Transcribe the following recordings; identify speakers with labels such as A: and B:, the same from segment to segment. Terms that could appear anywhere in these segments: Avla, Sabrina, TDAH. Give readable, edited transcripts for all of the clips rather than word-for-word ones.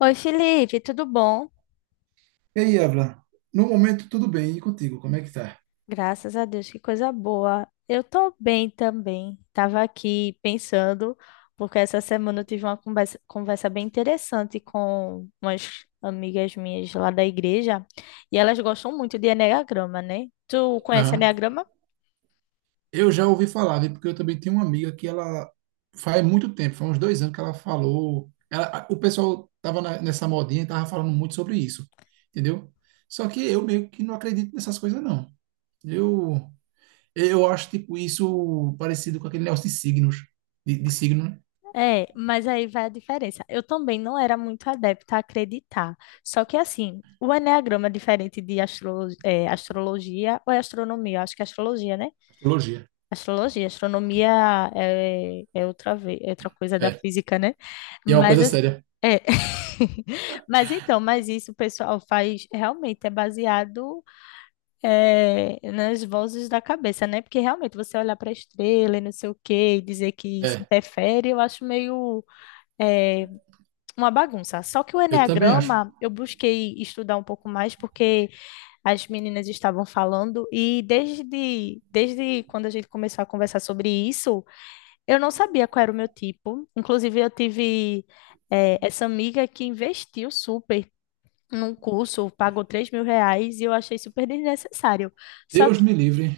A: Oi, Felipe, tudo bom?
B: E aí, Avla? No momento, tudo bem. E contigo, como é que tá?
A: Graças a Deus, que coisa boa. Eu tô bem também. Tava aqui pensando, porque essa semana eu tive uma conversa bem interessante com umas amigas minhas lá da igreja, e elas gostam muito de enneagrama, né? Tu conhece
B: Aham.
A: enneagrama?
B: Eu já ouvi falar, viu? Porque eu também tenho uma amiga que ela faz muito tempo, faz uns dois anos que ela falou. O pessoal tava nessa modinha e tava falando muito sobre isso, entendeu? Só que eu meio que não acredito nessas coisas, não. Eu, eu acho, tipo, isso parecido com aquele negócio de signos, de signo, né?
A: É, mas aí vai a diferença. Eu também não era muito adepta a acreditar. Só que assim, o enneagrama é diferente de astrologia ou é astronomia, eu acho que é astrologia, né?
B: Astrologia.
A: Astrologia, astronomia é outra vez, é outra coisa da
B: É.
A: física, né?
B: E é uma
A: Mas
B: coisa
A: assim,
B: séria.
A: é. Mas então, mas isso o pessoal faz realmente é baseado nas vozes da cabeça, né? Porque realmente você olhar para a estrela e não sei o quê e dizer que isso
B: É.
A: interfere, eu acho meio é, uma bagunça. Só que o
B: Eu também acho.
A: enneagrama eu busquei estudar um pouco mais porque as meninas estavam falando e desde quando a gente começou a conversar sobre isso eu não sabia qual era o meu tipo. Inclusive, eu tive essa amiga que investiu super num curso, pagou R$ 3.000 e eu achei super desnecessário. Só
B: Deus
A: que,
B: me livre.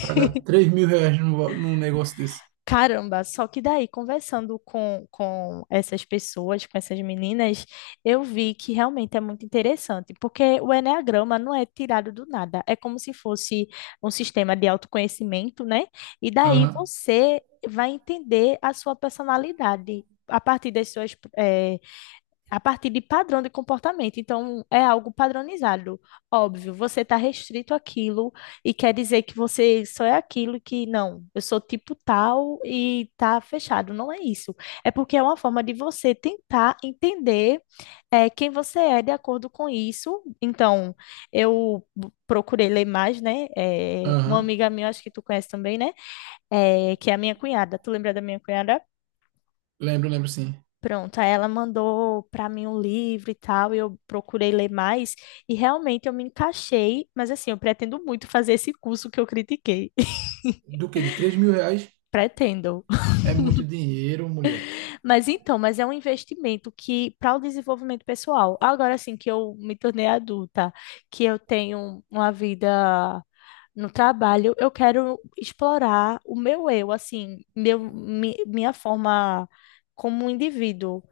B: Pagar R$ 3.000 num, num negócio desse.
A: caramba, só que daí, conversando com essas pessoas, com essas meninas, eu vi que realmente é muito interessante, porque o enneagrama não é tirado do nada, é como se fosse um sistema de autoconhecimento, né? E daí
B: Aham.
A: você vai entender a sua personalidade. A partir das a partir de padrão de comportamento. Então, é algo padronizado. Óbvio, você está restrito àquilo e quer dizer que você só é aquilo e que não, eu sou tipo tal e tá fechado. Não é isso. É porque é uma forma de você tentar entender quem você é de acordo com isso. Então, procurei ler mais, né? É, uma
B: Aham.
A: amiga minha, acho que tu conhece também, né? É, que é a minha cunhada. Tu lembra da minha cunhada?
B: Lembro, lembro sim.
A: Pronto, aí ela mandou para mim um livro e tal, e eu procurei ler mais, e realmente eu me encaixei, mas assim, eu pretendo muito fazer esse curso que eu critiquei.
B: Do que? De R$ 3.000?
A: Pretendo.
B: É muito dinheiro, mulher.
A: Mas então, mas é um investimento que para o desenvolvimento pessoal. Agora assim que eu me tornei adulta, que eu tenho uma vida no trabalho, eu quero explorar o meu eu, assim, minha forma como um indivíduo.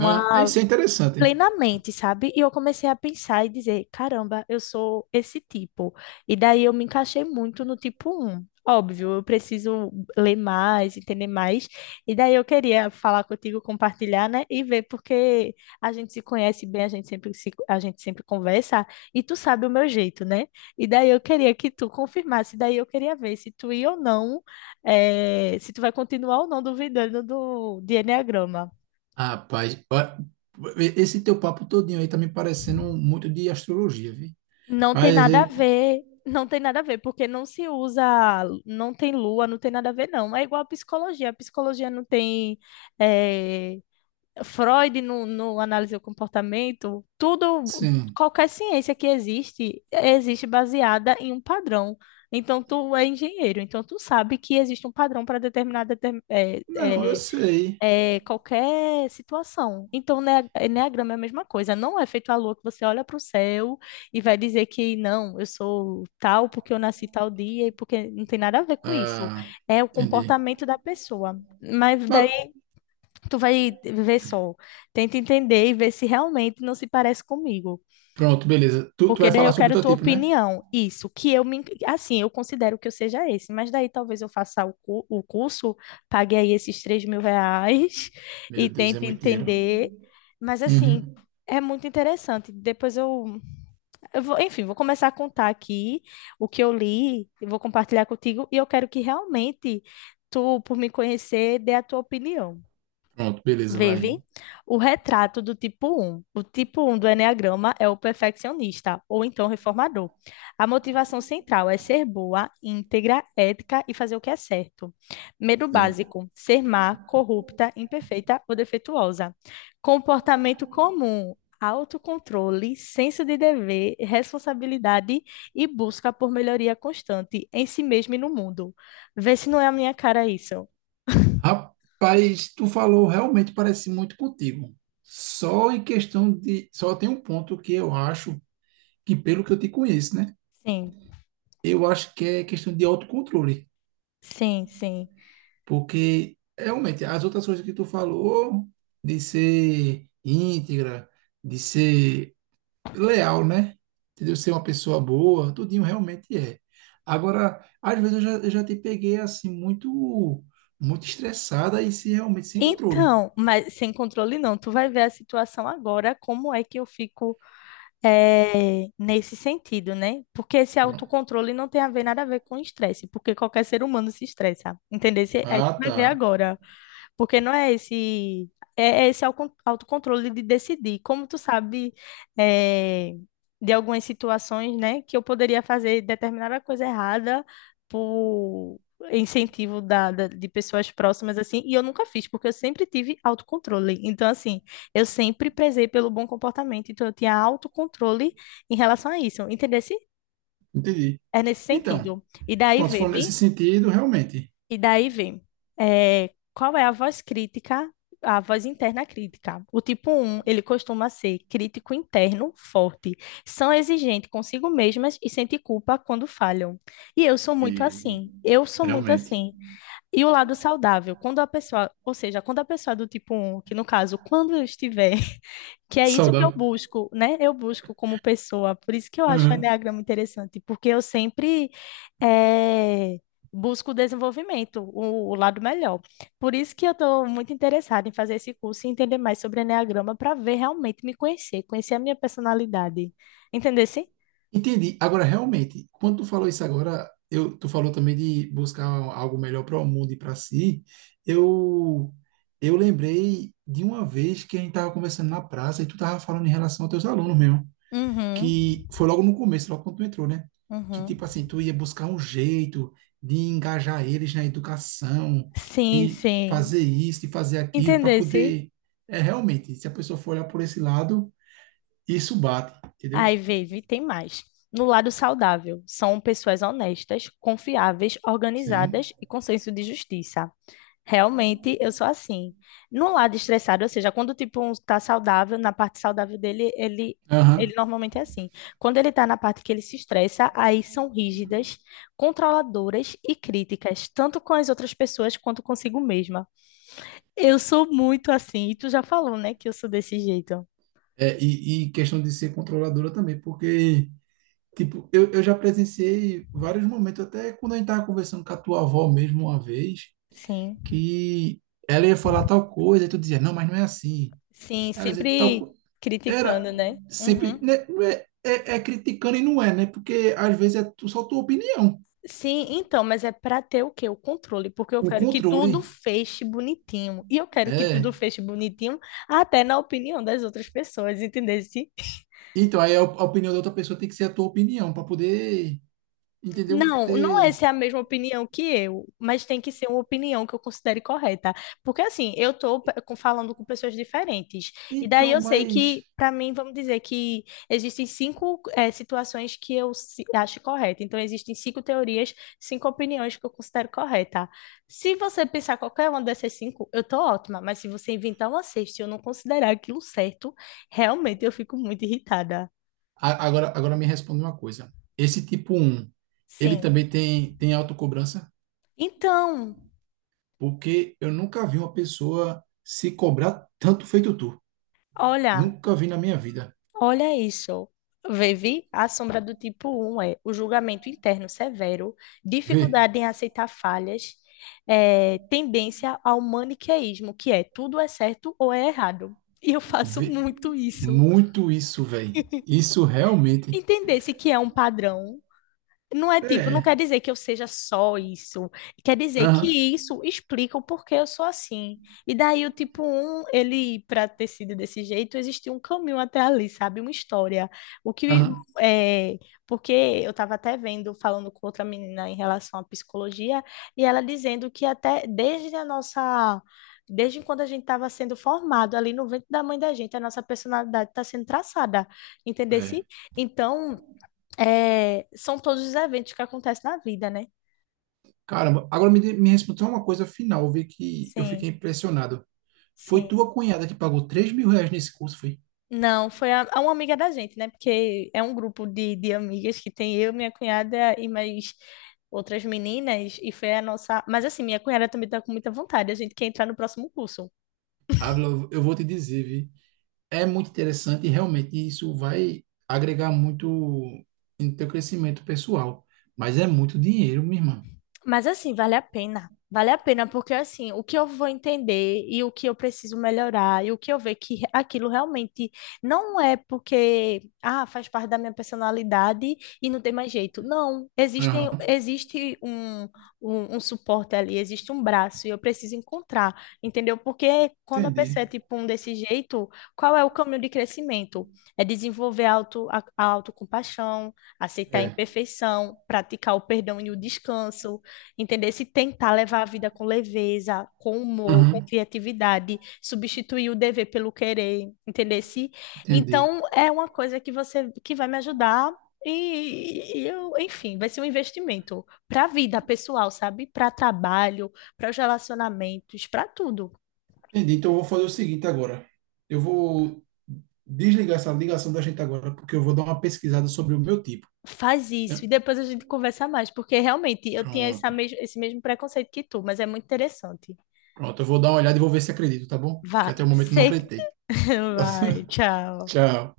B: Ah, isso é interessante, hein?
A: plenamente, sabe? E eu comecei a pensar e dizer, caramba, eu sou esse tipo. E daí eu me encaixei muito no tipo um. Óbvio, eu preciso ler mais, entender mais. E daí eu queria falar contigo, compartilhar, né? E ver porque a gente se conhece bem, a gente sempre se, a gente sempre conversa e tu sabe o meu jeito, né? E daí eu queria que tu confirmasse, daí eu queria ver se tu ia ou não, se tu vai continuar ou não duvidando de Eneagrama.
B: Rapaz, ó, esse teu papo todinho aí tá me parecendo muito de astrologia, viu?
A: Não tem
B: Mas,
A: nada a
B: eh,
A: ver, não tem nada a ver, porque não se usa, não tem lua, não tem nada a ver, não. É igual a psicologia não tem eh, Freud no análise do comportamento, tudo,
B: sim.
A: qualquer ciência que existe, existe baseada em um padrão. Então, tu é engenheiro, então tu sabe que existe um padrão para determinada
B: Não, eu sei.
A: qualquer situação. Então, né, enneagrama é a mesma coisa. Não é feito à lua que você olha para o céu e vai dizer que não, eu sou tal porque eu nasci tal dia e porque não tem nada a ver com isso.
B: Ah,
A: É o
B: entendi.
A: comportamento da pessoa. Mas
B: Mas,
A: daí tu vai ver só, tenta entender e ver se realmente não se parece comigo.
B: pronto, beleza. Tu
A: Porque
B: vai
A: daí
B: falar
A: eu
B: sobre o
A: quero
B: teu
A: tua
B: tipo, né?
A: opinião. Isso, que eu me, assim, eu considero que eu seja esse, mas daí talvez eu faça o curso, pague aí esses R$ 3.000 e
B: Meu Deus, é
A: tente
B: muito dinheiro.
A: entender. Mas assim,
B: Uhum.
A: é muito interessante. Depois eu vou, enfim, vou começar a contar aqui o que eu li, e vou compartilhar contigo, e eu quero que realmente tu, por me conhecer, dê a tua opinião.
B: Pronto, beleza, vai.
A: Vive. O retrato do tipo um. O tipo um do eneagrama é o perfeccionista, ou então reformador. A motivação central é ser boa, íntegra, ética e fazer o que é certo. Medo
B: É.
A: básico, ser má, corrupta, imperfeita ou defeituosa. Comportamento comum, autocontrole, senso de dever, responsabilidade e busca por melhoria constante em si mesmo e no mundo. Vê se não é a minha cara isso.
B: Rapaz, tu falou realmente parece muito contigo. Só em questão de. Só tem um ponto que eu acho que, pelo que eu te conheço, né?
A: Sim,
B: Eu acho que é questão de autocontrole.
A: sim, sim.
B: Porque, realmente, as outras coisas que tu falou, de ser íntegra, de ser leal, né? Entendeu? Ser uma pessoa boa, tudinho realmente é. Agora, às vezes eu já te peguei assim, muito, muito estressada e se realmente sem controle.
A: Então, mas sem controle não, tu vai ver a situação agora, como é que eu fico nesse sentido, né? Porque esse autocontrole não tem a ver nada a ver com estresse, porque qualquer ser humano se estressa, entendeu? Aí tu
B: Ah,
A: vai ver
B: tá.
A: agora. Porque não é esse, é esse autocontrole de decidir. Como tu sabe, eh, de algumas situações, né, que eu poderia fazer determinada coisa errada por incentivo de pessoas próximas, assim, e eu nunca fiz, porque eu sempre tive autocontrole. Então, assim, eu sempre prezei pelo bom comportamento, então eu tinha autocontrole em relação a isso, entendesse?
B: Entendi.
A: É nesse
B: Então,
A: sentido. E daí,
B: pronto, se
A: vê,
B: for nesse
A: vi?
B: sentido, realmente.
A: E daí vem, qual é a voz crítica, a voz interna crítica? O tipo um ele costuma ser crítico interno, forte, são exigentes consigo mesmas e sente culpa quando falham.
B: E
A: Eu sou muito
B: realmente.
A: assim. E o lado saudável, quando a pessoa, ou seja, quando a pessoa é do tipo um, que no caso, quando eu estiver que é isso que eu
B: Saudável.
A: busco, né? Eu busco como pessoa. Por isso que eu acho o
B: Uhum.
A: Enneagrama interessante, porque eu sempre eh, busco o desenvolvimento, o lado melhor. Por isso que eu estou muito interessada em fazer esse curso e entender mais sobre Enneagrama para ver realmente me conhecer, conhecer a minha personalidade. Entendesse?
B: Entendi. Agora, realmente, quando tu falou isso agora, tu falou também de buscar algo melhor para o mundo e para si. Eu, eu lembrei de uma vez que a gente estava conversando na praça e tu estava falando em relação aos teus alunos mesmo.
A: Uhum,
B: Que foi logo no começo, logo quando tu entrou, né? Que
A: uhum.
B: tipo assim, tu ia buscar um jeito de engajar eles na educação,
A: Sim,
B: de
A: sim.
B: fazer isso, de fazer aquilo, para
A: Entendesse?
B: poder. É realmente, se a pessoa for olhar por esse lado, isso bate,
A: Ai,
B: entendeu?
A: Vivi, tem mais. No lado saudável, são pessoas honestas, confiáveis,
B: Sim.
A: organizadas e com senso de justiça. Realmente, eu sou assim. No lado estressado, ou seja, quando o tipo um tá saudável, na parte saudável dele, ele
B: Aham.
A: ele normalmente é assim. Quando ele está na parte que ele se estressa, aí são rígidas, controladoras e críticas, tanto com as outras pessoas quanto consigo mesma. Eu sou muito assim, e tu já falou, né, que eu sou desse jeito.
B: É, e questão de ser controladora também, porque, tipo, eu já presenciei vários momentos, até quando a gente estava conversando com a tua avó mesmo uma vez,
A: Sim.
B: que ela ia falar tal coisa, e tu dizia, não, mas não é assim.
A: Sim,
B: Ela dizia,
A: sempre
B: tal, era
A: criticando, né?
B: sempre,
A: Uhum.
B: né, não é, é criticando e não é, né? Porque às vezes é só tua opinião.
A: Sim, então, mas é para ter o quê? O controle, porque eu
B: O
A: quero que
B: controle
A: tudo feche bonitinho. E eu quero que tudo
B: é.
A: feche bonitinho até na opinião das outras pessoas, entendeu?
B: Então, aí a a opinião da outra pessoa tem que ser a tua opinião para poder, entendeu?
A: Não, não é
B: Ter...
A: se é a mesma opinião que eu, mas tem que ser uma opinião que eu considere correta. Porque assim, eu estou falando com pessoas diferentes. E daí
B: Então,
A: eu sei que,
B: mas
A: para mim, vamos dizer que existem cinco situações que eu acho correta. Então, existem cinco teorias, cinco opiniões que eu considero correta. Se você pensar qualquer uma dessas cinco, eu tô ótima. Mas se você inventar uma sexta e eu não considerar aquilo certo, realmente eu fico muito irritada.
B: agora agora me responde uma coisa. Esse tipo um ele
A: Sim.
B: também tem autocobrança?
A: Então,
B: Porque eu nunca vi uma pessoa se cobrar tanto feito tu.
A: olha.
B: Nunca vi na minha vida.
A: Olha isso. Vivi, a sombra do tipo um é o julgamento interno severo,
B: Vê,
A: dificuldade em aceitar falhas, tendência ao maniqueísmo, que é tudo é certo ou é errado. E eu faço
B: vê
A: muito isso.
B: muito isso, velho. Isso realmente
A: Entender-se que é um padrão não é tipo, não
B: é.
A: quer dizer que eu seja só isso. Quer dizer
B: Aham,
A: que isso explica o porquê eu sou assim. E daí o tipo um, ele, para ter sido desse jeito, existiu um caminho até ali, sabe? Uma história. O que
B: aham.
A: é. Porque eu estava até vendo, falando com outra menina em relação à psicologia, e ela dizendo que até desde a nossa. Desde quando a gente estava sendo formado ali no ventre da mãe da gente, a nossa personalidade está sendo traçada, entendeu?
B: É.
A: Então, são todos os eventos que acontecem na vida, né?
B: Caramba, agora me, me respondeu uma coisa final, eu vi que eu fiquei
A: Sim,
B: impressionado. Foi
A: sim.
B: tua cunhada que pagou R$ 3.000 nesse curso, foi?
A: Não, foi a uma amiga da gente, né? Porque é um grupo de amigas que tem eu, minha cunhada e mais outras meninas, e foi a nossa. Mas assim, minha cunhada também tá com muita vontade, a gente quer entrar no próximo curso.
B: Ávila, eu vou te dizer, vi. É muito interessante e realmente isso vai agregar muito no teu crescimento pessoal. Mas é muito dinheiro, minha irmã.
A: Mas assim, vale a pena. Vale a pena, porque assim, o que eu vou entender e o que eu preciso melhorar, e o que eu ver que aquilo realmente não é porque, ah, faz parte da minha personalidade e não tem mais jeito. Não, existem,
B: Aham,
A: existe um suporte ali, existe um braço, e eu preciso encontrar, entendeu? Porque quando a pessoa é
B: entendi.
A: tipo um desse jeito, qual é o caminho de crescimento? É desenvolver a a autocompaixão, aceitar a
B: É.
A: imperfeição, praticar o perdão e o descanso. Entender se tentar levar a vida com leveza, com humor,
B: Aham,
A: com criatividade, substituir o dever pelo querer, entender se.
B: entendi.
A: Então é uma coisa que você que vai me ajudar e eu, enfim, vai ser um investimento para a vida pessoal, sabe? Para trabalho, para os relacionamentos, para tudo.
B: Entendi. Então eu vou fazer o seguinte agora. Eu vou desligar essa ligação da gente agora, porque eu vou dar uma pesquisada sobre o meu tipo.
A: Faz
B: É,
A: isso e depois a gente conversa mais, porque realmente eu tinha essa
B: pronto.
A: mes esse mesmo preconceito que tu, mas é muito interessante.
B: Pronto, eu vou dar uma olhada e vou ver se acredito, tá bom? Que
A: Vá,
B: até o momento eu não
A: se...
B: acreditei.
A: vai, tchau.
B: Tchau.